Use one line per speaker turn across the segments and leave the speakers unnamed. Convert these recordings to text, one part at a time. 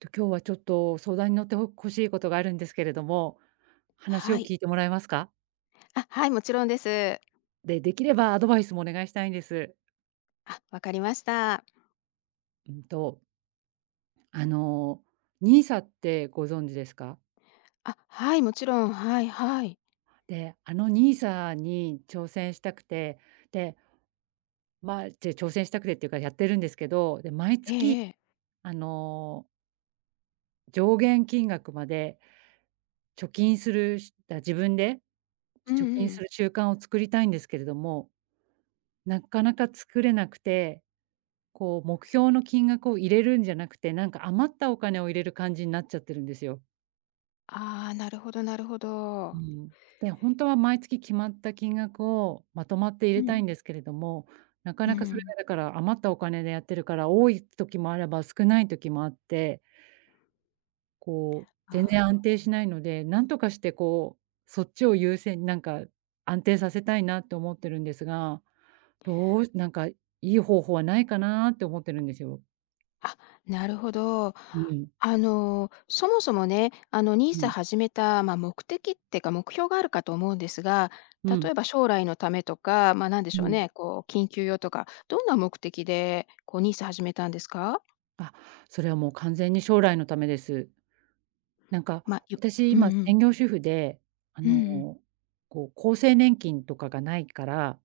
と、今日はちょっと相談に乗ってほこしいことがあるんですけれども、話を
はい。
聞いてもらえますか？
あ、はい、もちろんです。
で、できればアドバイスもお願いしたいんです。
あ、わかりました。
うんとあの、NISA ってご存知ですか？
あ、はい。もちろん。はいはい。
で、あの NISA に挑戦したくて、でまあ、じゃ、挑戦したくてっていうか、やってるんですけど。で、毎
え
月
えええ。
あの上限金額まで貯金するしだ、自分で
うん
貯金
う
す
ん。
る習慣を作りたいんですけれども。なっかなか作れなくて、こう目標の金額を入れるんじゃなくて、なんか余ったお金を入れる感じになっちゃってるんですよ。
ああ、なるほどなるほ
う
ど。
ん。で、ほんとは毎月決まった金額をまとまって入
う
れたい
ん。
んですけれども、なか
うん
な
う
かそれ
ん。
がだから、余ったお金でやってるから、多い時もあれば少ない時もあって。こう、全然安
ああ。
定しないので、なんとかしてこう、そっちを優先なんか、安定させたいなと思ってるんですが、どうしなんかいい方法はないかなって思ってるんですよ。
あ、なるほど。
うん。
あの、そもそもね、あの
う
NISA
ん。
始めた、ま、目的ってか目標があるかと思うんですが、
う
例
ん。
えば将来のためとか、まあ、何で
う
しょう
ん。
ね、こう緊急用とか、どんな目的で、こう NISA 始めたんですか？
あ、それは、もう、完全に将来のためです。なんか、
ま、ゆ
私、
うん
今、
うん。
専業主婦で、あ
うん
の、
うん。
こう、厚生年金とかがないから。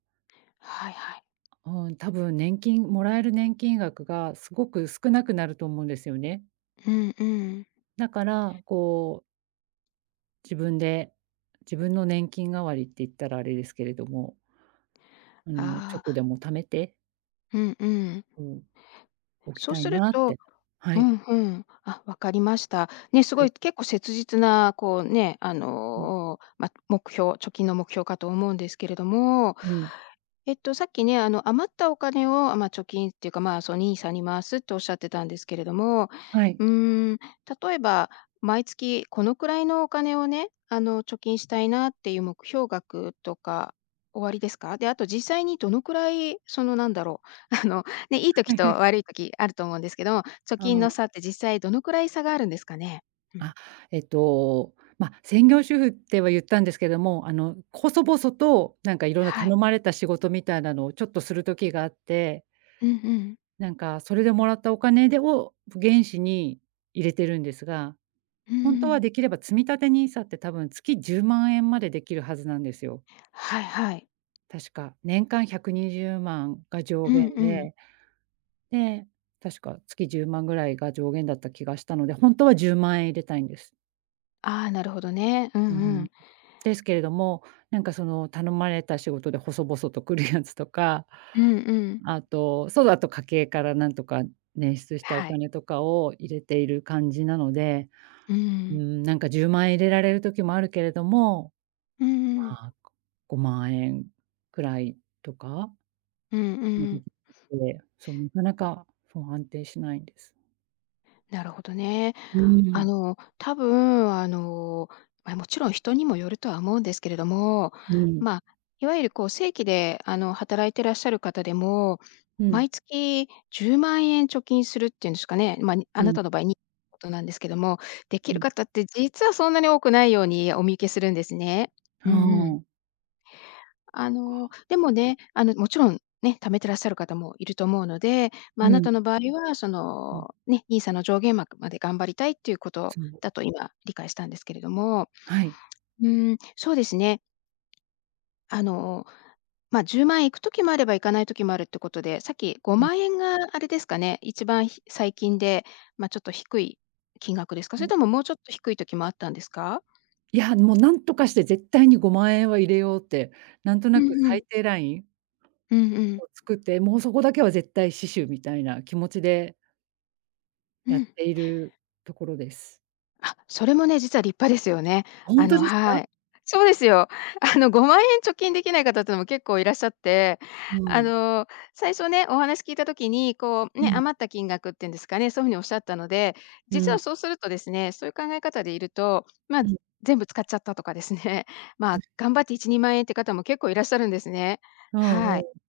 はいはい。
うん、多分、年金もらえる年金額がすごく少なくなると思うんですよね。
うんうん。
だから、こう自分で、自分の年金代わりって言ったらあれですけれども。あの、ちょ
あ
っ
あ。
とでも貯めて
うんうん。
うん、...おき
そう
たい
する
なっ
と
て、は
う
い。
ん、ふん、あ、わかりました。ね、す
は
ご
い。
い結構切実な、こう、ね、あ
うん。
の、お、ま、目標貯金の目標かと思うんですけれども、
うん。
えっと、さっきね、あの、余ったお金を、あ、まあ、貯金っていうか、まあ、そ、NISA に回すっておっしゃってたんですけれども、
はい。
うーん、例えば、毎月このくらいのお金をね、あの、貯金したいなっていう目標額とかおありですか？で、あと、実際にどのくらい、その、なんだろう、あの、ね、いい時と、悪い時、あると思うんですけど、貯
あ
金の
あ。
差って、実際どのくらい差があるんですかね？うん。
あ、えっと、まあ、専業主婦っては言ったんですけども、あの、細々と、なんか、色んな
は
頼
い。
まれた仕事みたいなのを、ちょっと、する時があって
うん、ふん。
なんか、それで、貰ったお金でを、原資に入れてるんですが、
うー
本当は、
ん。
できれば、積立 NISA って、多分、月10万円までできるはずなんですよ。
はいはい。
確か、年間120万が上
うん
限
うん。
で。で、確か月10万ぐらいが上限だった気がしたので、本当は10万円入れたいんです。
ああ、なるほどね。うんう
うん。
ん。
ですけれども、なんかその、頼まれた仕事で細々と来るやつとか。
うんうん。
あと、そうだと家計からなんとか捻出したお
はい。
金とかを入れている感じなので。
う
う
ん。
ん、なんか10万円入れられる時もあるけれども。
うんうんうん。
ま、ご5万円くらいとか
うん、うん。
で、そうなかなか、そう安定しないんです。
なるほどね。
う
あ
ん。
の多分、あの、ま、もちろん人にもよるとは思うんですけれども、
うん。
ま、いわゆるこう正規で、あの、働いてらっしゃる方でも、
うん。
毎月10万円貯金するっていうんですかね。ま、にあ
う
な
ん。
たの場合に、ことなんですけども、でき
う
る
ん。
方って実はそんなに多くないようにお見受けするんですね。う
は
んうん。
お。
あの、でもね、あのもちろんね、貯めてらっしゃる方もいると思うので、ま
う
あな
ん。
たの場合は、そ
うん。
の、ね、NISA の上限額まで頑張りたいっていうこと
そう。
だと今理解したんですけれども、
はい。
うん、そうですね。あの、ま、10万いく時もあれば、行かない時もあるっていうことで、さっきご
う
ま
ん。
んえんがあれですかね、一番ひ最近でまちょっと低い金額ですか？
う
それ
ん。
とももうちょっと低い時もあったんですか？
いや、もう何とかして絶対に5万円は入れようって、なんと
う
なく
んうん。
最低ライン
うんうん。
を作って、もうそこだけは絶対死守みたいな気持ちで。
う
やっ
ん。
ているところです。
あ、それもね、実は立派ですよね。
本
あ
当
の
です
は
か？
い。そうですよ。あの5万円貯金できない方っていうのも結構いらっしゃって、あ
うん。
の最初ね、お話聞いた時に、こう
う
ね、
ん。
余った金額っていうんですかね、そういうふうにおっしゃったので、
う
実は
ん。
そうするとですね、そういう考え方でいると、ま、
うん。
全部使っちゃったとかですね、
う
ま、
ん。
頑張って1、2万円っていう方も結構いらっしゃるんですね。
うん
は
う
い。
ん。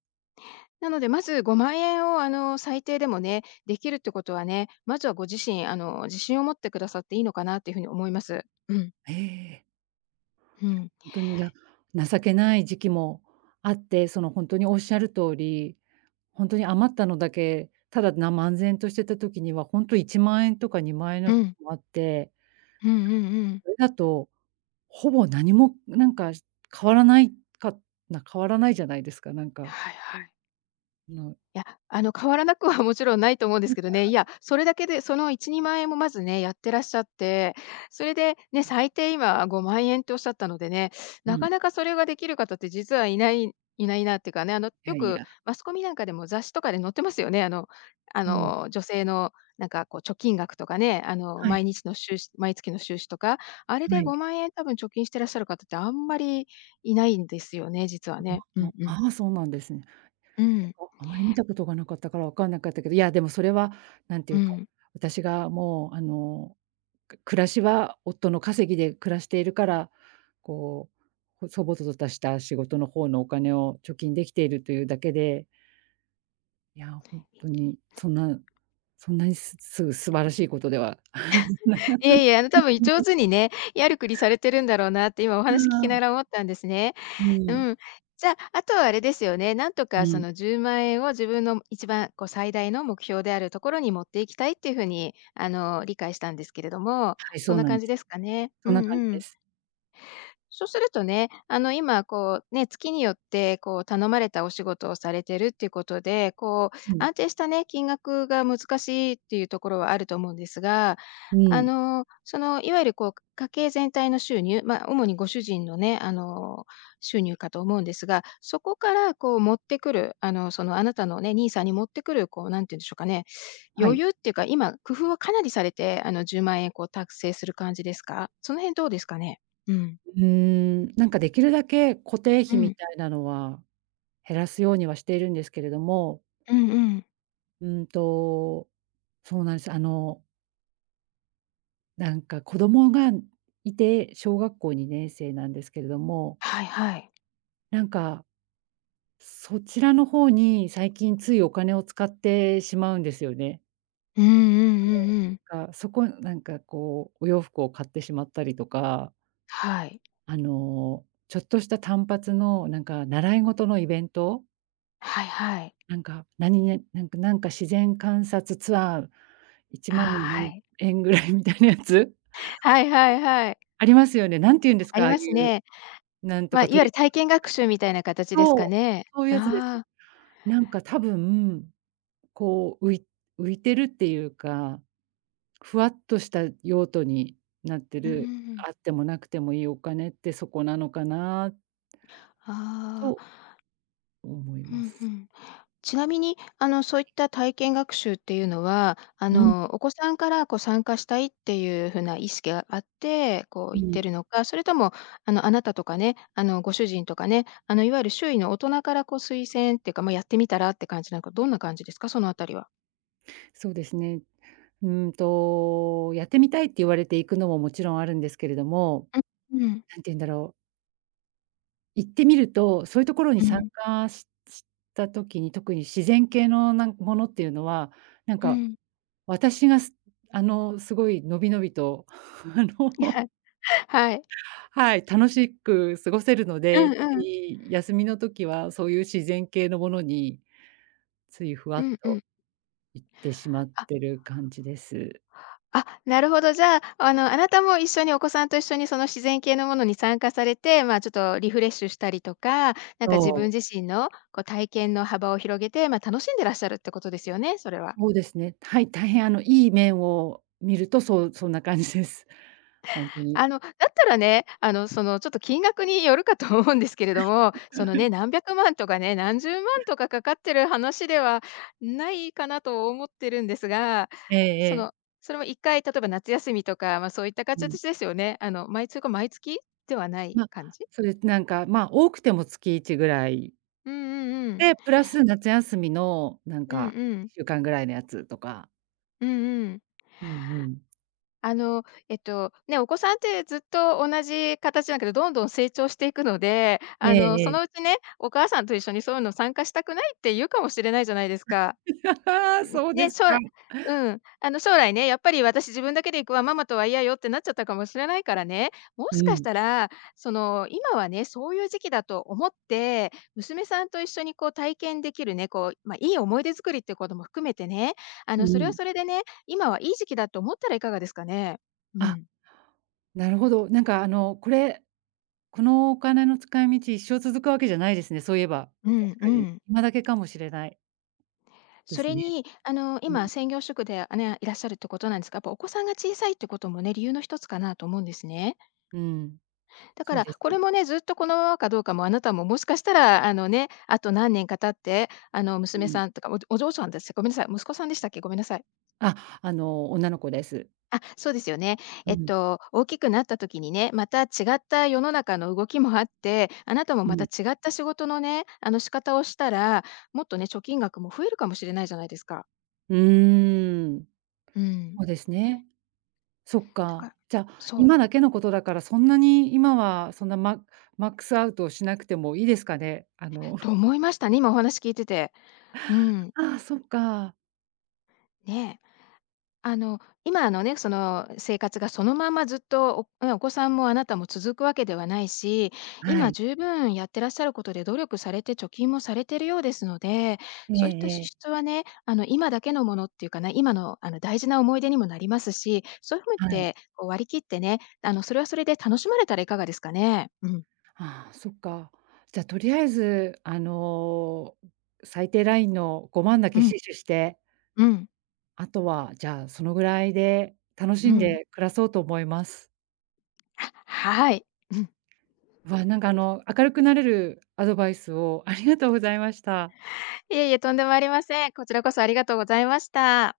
なので、まず5万円をあの最低でもね、できるってことはね、まずはご自身あの自信を持ってくださっていいのかなっていうふうに思います。うん。
ええ。
う
いや、
ん。
本当にいや、情けない時期もあって、その本当におっしゃる通り、本当に余ったのだけ、ただな漫然としてた時には、本当に1万円とか2万円
う
の時
ん。
もあって。
うんうんうん。
それだと、ほぼ何も、なんか変わらないかな変わらないじゃないですか、なんか。
はいはい。
あの。
いや、あの変わらなくはもちろんないと思うんですけどね。い や、それだけで、その1、2万円もまずね、やってらっしゃって、それで、ね、
うん。
最低今5万円っておっしゃったのでね、
う
な
ん。
かなかそれができる方って実はいないいないなっていうかね、あの
いや
よ
い
く
や。
マスコミなんかでも雑誌とかで載ってますよね。あのあ
うん。
の女性のなんかこう貯金額とかね、あの
はい。
毎日の収支毎月の収支とか、あれ
は
で
い。
5万円多分貯金していらっしゃる方ってあんまりいないんですよね、実はね。うん うん。
ああ、そうなんですね。
うん。
あまり見たことが無かったから分かんなかったけど、いやでもそれはなんてい
う
うか、
ん。
私がもうあの、く暮らしは夫の稼ぎで暮らしているから、こう、細々とたした仕事の方のお金を貯金できているというだけで。いや、本当にそんなそんなに、すす素晴らしいことでは。
いえいえ、あの多分上 手にね、やるくりされてるんだろうなって今お
う
話聞
ー
きなが
ん。
ら思ったんですね。
う
う
ん。
ん。じゃ、あとはあれですよね、なんと
う
かそ
ん。
の10万円を自分の一番こう最大の目標であるところに持っていきたいっていう風にあの理解したんですけれども、
はい、そ
そん
う
な
なん
感
で
じ
す。
ですかね。
そ
う
んな
ん
感じ
う
で
ん。
す。
そうするとね、あの今こう、ね、月によって、こう頼まれたお仕事をされてるっていうことで、こう
うん。
安定したね、金額が難しいっていうところはあると思うんですが、
う
あ
ん。
の、そのいわゆるこう家計全体の収入、ま、主にご主人のね、あの収入かと思うんですが、そこからこう持ってくる、あの、その、あなたのね、NISA に持ってくる、こうなんて言うんでしょうかね、
は
余
い。
裕っていうか、今、工夫をかなりされて、あの10万円を達成する感じですか？その辺どうですかね？うん。
うーん。なんかできるだけ固定
う
費み
ん。
たいなのは、減らすようにはしているんですけれども。
うんうん。
うんと。そうなんですよ。あのなんか子供がいて、小学校2年生なんですけれども。
はいはい。
なんか、そちらの方に、最近ついお金を使ってしまうんですよね。
うんうんうんう ん。
かそこなんか、こうお洋服を買ってしまったりとか
はい。
あのちょっとした単発の、なんか習い事のイベント。
はいはい。
なんか、なにげなんかなんか自然観察ツアー、いち
あ
まん
あ、は
ぐ
い。
えん円ぐらいみたいなやつ。
はいはいはい。
ありますよね。何て言うんです
あ
か、
り
ああい
ます
う
ね。
なんと
ま、
か
いわ
ト
ゆ
リ
る体験学習みたいな 形ですか
そう、
ね。
そういうやつです。
ああ。
なんか多分、こう、うい浮いてるっていうか、ふわっとした用途になって
うんうん
る、
うん。
あっても無くてもいいお金ってそこなのかな
ああ。
と思い
う
ま
んう
す。
ん。ちなみにあの、そ
は
ういっ
い。
た体験学習っていうのは、あ
うん。
のお子さんからこう参加したいっていう風な意識があって、こう
う
行って
ん。
いるのか、それともあの、あなたとかね、あのご主人とかね、あのいわゆる周囲の大人からこう推薦ってか、ま、やってみたらって感じなのか、どんな感じですか、その辺りは。
そうですね。うん、と、やってみたいって言われて行くのも、もちろんあるんですけれども、
ううん。
何て言うんだろう。行ってみると、そういうところに
う
参
ん。
加しした時に、特に自然系のなんものっていうのは、なん
う
か、
ん。
私がすあの、すごいのびのびとあの
はい。
はい、楽しっく過ごせるの
うん
で、特
うん。
に休みの時はそういう自然系のものに、ついふわ
う
っ
んう
と
ん。
行ってしまっ
あ。
てる感じです。
あ、なるほど。じゃあ、あのあなたも一緒にお子さんと一緒に、その自然系のものに参加されて、まあ、ちょっとリフレッシュしたりとか、なんか
そ
自
う。
分自身の、こう体験の幅を広げて、ま、楽しんでいらっしゃるってことですよね、それは。
そうですね、はい、大変あの、いい面を見ると、そう、そんな感じです。ほんとに。
あの、だったらね、あのそのちょっと金額によるかと思うんですけれども、
はい。
その ね、何百万とかね、何十万とかかかっている話では、ないかなと思ってるんですが、
ええ
そ
ええ。
のそれも、1回例えば夏休みとか、ま、そういった
うん。
形ですよね。あのまいつか、毎月ではない
ま、
感じ？
そうです、なんか、ま、多くても月1ぐらい
うんうんうん。
で、プラス夏休みの、なん
うん
か
う
いっ
ん。
しゅうかんぐらいのやつとか。
うんうん。
うんうん。
あの、えっと、ね、お子さんって、ずっと同じ形だけど、どんどん成長していくので、
え
あ
え
の、
え
そ
え。
のうちね、お母さんと一緒に、そういうの参加したくないって言うかもしれないじゃないですか。
そう
う、
で
ね、
す
しょう
か。
らうん、あの、将来ね、「やっぱり、私、自分だけで行くわ。ママとは嫌よ」ってなっちゃったかもしれないからね、も
う
しかし
ん。
たら、その、今はね、そういう時期だと思って、娘さんと一緒に、こう、体験できるね、こう、まあ、いい思い出作りっていうことも含めてね、あ
う
の、それは
ん。
それでね、今はいい時期だと思ったらいかがですかね？う
あ、
ん。
なるほど。なんか、あの、これ、この、お金の使い道、一生続くわけじゃないですね、そういえば、
う
確
んう
かに。
ん。
今だけかもしれない。で
そ
す
れ
ね。
に、あの、
うん。
今、専業主婦で、あ、ね、いらっしゃるってことなんですが、やっぱ、お子さんが小さいっていうこともね、理由の一つかなと思うんですね。
うーん。
だか
そう
ら、
で
これ
す。
もね、ずっと、このままかどうかも、あなたも、もしかしたら、あのね、あと何年か経ってあの、
う
娘
ん。
さんとか、おお嬢さんです、ごめんなさい、息子さんでしたっけ？ごめんなさい。
あ、あの、女の子です。
あ、そうですよね。
う
えっ
ん。
と、大きくなった時にね、また、違った世の中の動きもあって、あなたも、
う
また、
ん。
違った仕事のね、あの、仕方をしたら、もっとね、貯金額も増えるかもしれないじゃないですか。
うーん。
うん。
そうですね。そっ
だ
か。
か
じゃ、
そう。
今だけのことだから、そんなに、今は、そんな、ママックスアウトをしなくてもいいですかね？あの
と、思いましたね、今、お話聞いてて。うんうん。
ああ、そっか。
ね。あの、今のね、その、お生活が、そのままずっと、おねえ、お子さんもあなたも続くわけではないし、
は
今、
い。
十分やってらっしゃることで、努力されて貯金もされてるようですので、
え
そういった
ええ
支
え。
出はね、あの、今だけのものっていうかね、今の、あの、大事な思い出にもなりますし、そゆ っ
はい。
て、こう、割り切ってね、あの、それはそれで楽しまれたらいかがですかね。うん。
ああ、そっか。じゃあ、とりあえず、あの、最低ラインの5万だ
う
け
ん。
死取して
うん。
あとは、じゃあ、そのぐらいで楽し
う
ん
んうん。
で暮らそうと思います。
はい。うん。
わ、なんか、あの、明るくなれるアドバイスをありがとうございました。
いえいえ、とんでもありません。こちらこそありがとうございました。